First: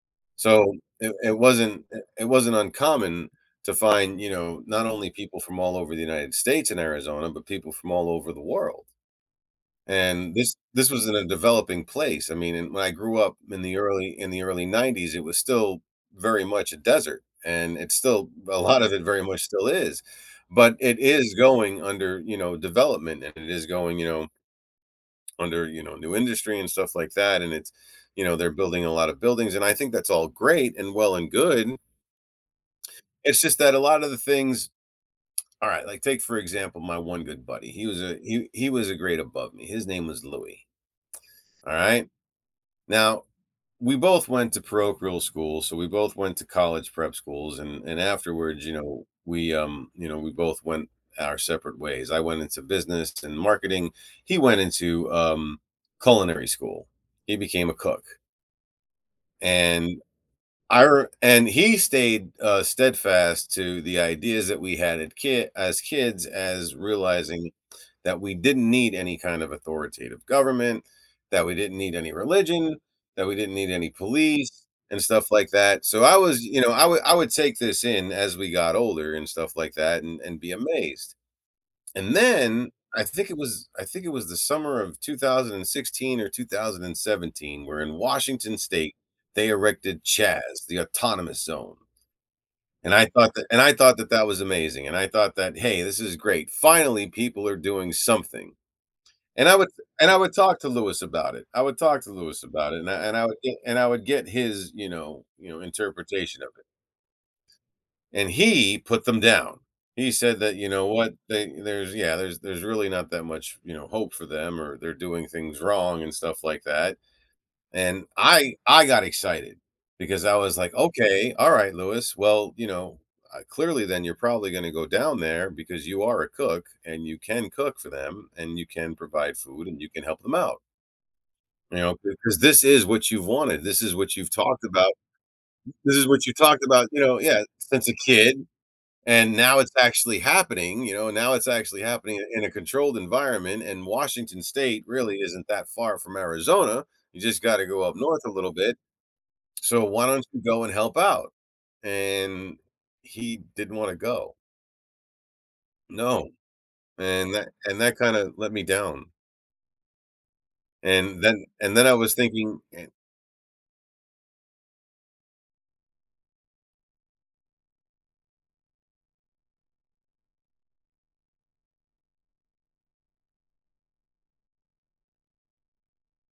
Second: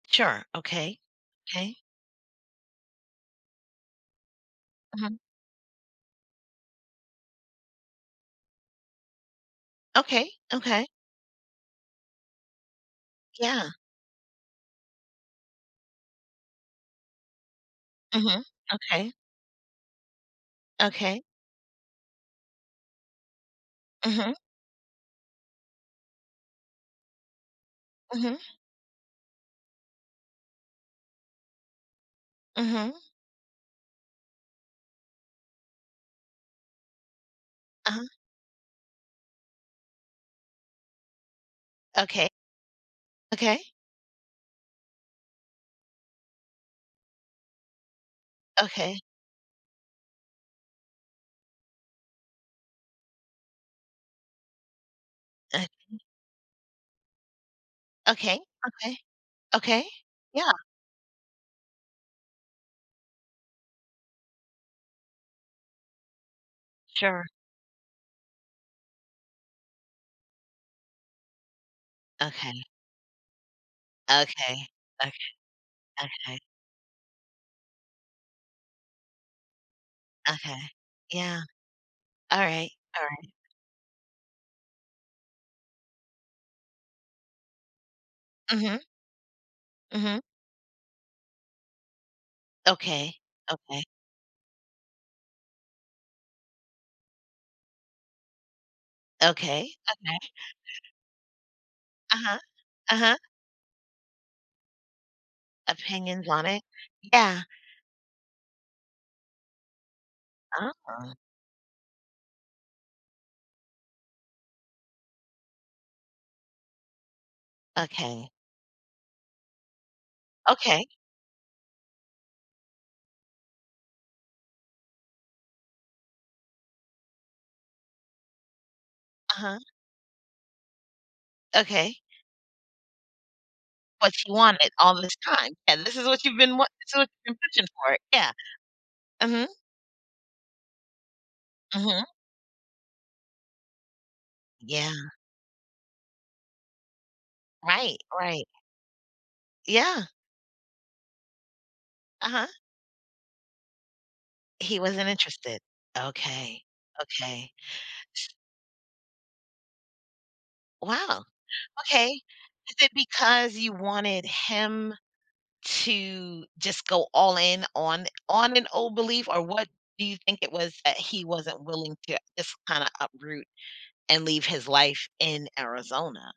Sure. So, Okay. it it 'Kay. wasn't, eh it wasn't uncommon to find, you know, not only Mhm. people from all over the United States and Arizona, but people from all over the world. Okay. And this Okay. this was in a developing place, I mean, i when I grew up in Yeah. the early in the early 90s, it was still very much a desert, and it's still Mhm. a lot of it Okay. very much still is, but it Okay. is going under, you know, development, and it is going, you know Mhm. under, you know, new industry and stuff like that, and it's, you know, Mhm. they're building a lotta buildings, and I think that's all great and well and good. Mhm. It's just that a lotta the things alright, like, take for example, my one good buddy, he was Uh-huh. a he he was a grade above me, his name was Louis. Alright? Okay. Now, Okay. we both went to parochial school, so, we both went to college prep schools, and and afterwards, you Okay. know, we, um, you know, we both went our separate ways. I went into business and marketing, he went into, um, [unintelligible] culinary school. He became a cook. Okay. Okay. Okay. And, Yeah. I r and he stayed, uh, steadfast to the ideas that we had at kit as kids as Sure. realizing that we didn't need any kind of authoritative government, that we didn't need any Okay. religion, that we didn't need any police Okay. and stuff Okay. like that, so, I was, Okay. y you know, I would I would take this in as we got older and stuff like that and and be Okay. amazed. Yeah. And then, Alright. I think Alright. it was I think it was the summer of 2016 or 2017 where in Washington Mhm. state, they erected Mhm. CHAZ, the Autonomous Zone, and I Okay. thought that and I Okay. thought that that was amazing, and I thought that, "Hey, this is great. Finally, people are doing something." And I would Okay. and I Okay. would talk to Louis about it. I would talk to Uh-huh. Louis about it, and I and Uh-huh. I would get and I would get his, you know you know, Opinions interpretation on of it. it. Yeah. And he put them down. He said that, "You know what? Oh. They there's, yeah, there's there's really not that much, you know, hope for them or they're doing things wrong and stuff like that." And Okay. I I got excited, because I was like, Okay. "Okay. Alright, Louis. Well, you know, uh, clearly then you're probably gonna go down there because you are a cook and you can cook for them and you can provide Uh-huh. food and you can help them out" "you know, Okay. because this is what you've wanted, this is What what you've you talked wanted about all this time. And this this is is what what you you've been talked wan about, this is you what know" you've been yeah, pushing "...since a for, yeah. kid, and Mhm. now it's actually happening, you know? Now it's actually Mhm. happening in a controlled environment. And Washington State Yeah. really isn't that far from Arizona, you just gotta go up Right. north a Right. little bit, so, why Yeah. don't you go and help out?" Uh-huh. And he didn't wanna go. He wasn't interested. No. Okay. And tha Okay. and that kinda let me down. And Wow! then and then I Okay. was thinking Is and it because you wanted him to just go all in on on an old belief or what do you think it was that he wasn't willing to just kinda uproot, and leave his life in Arizona?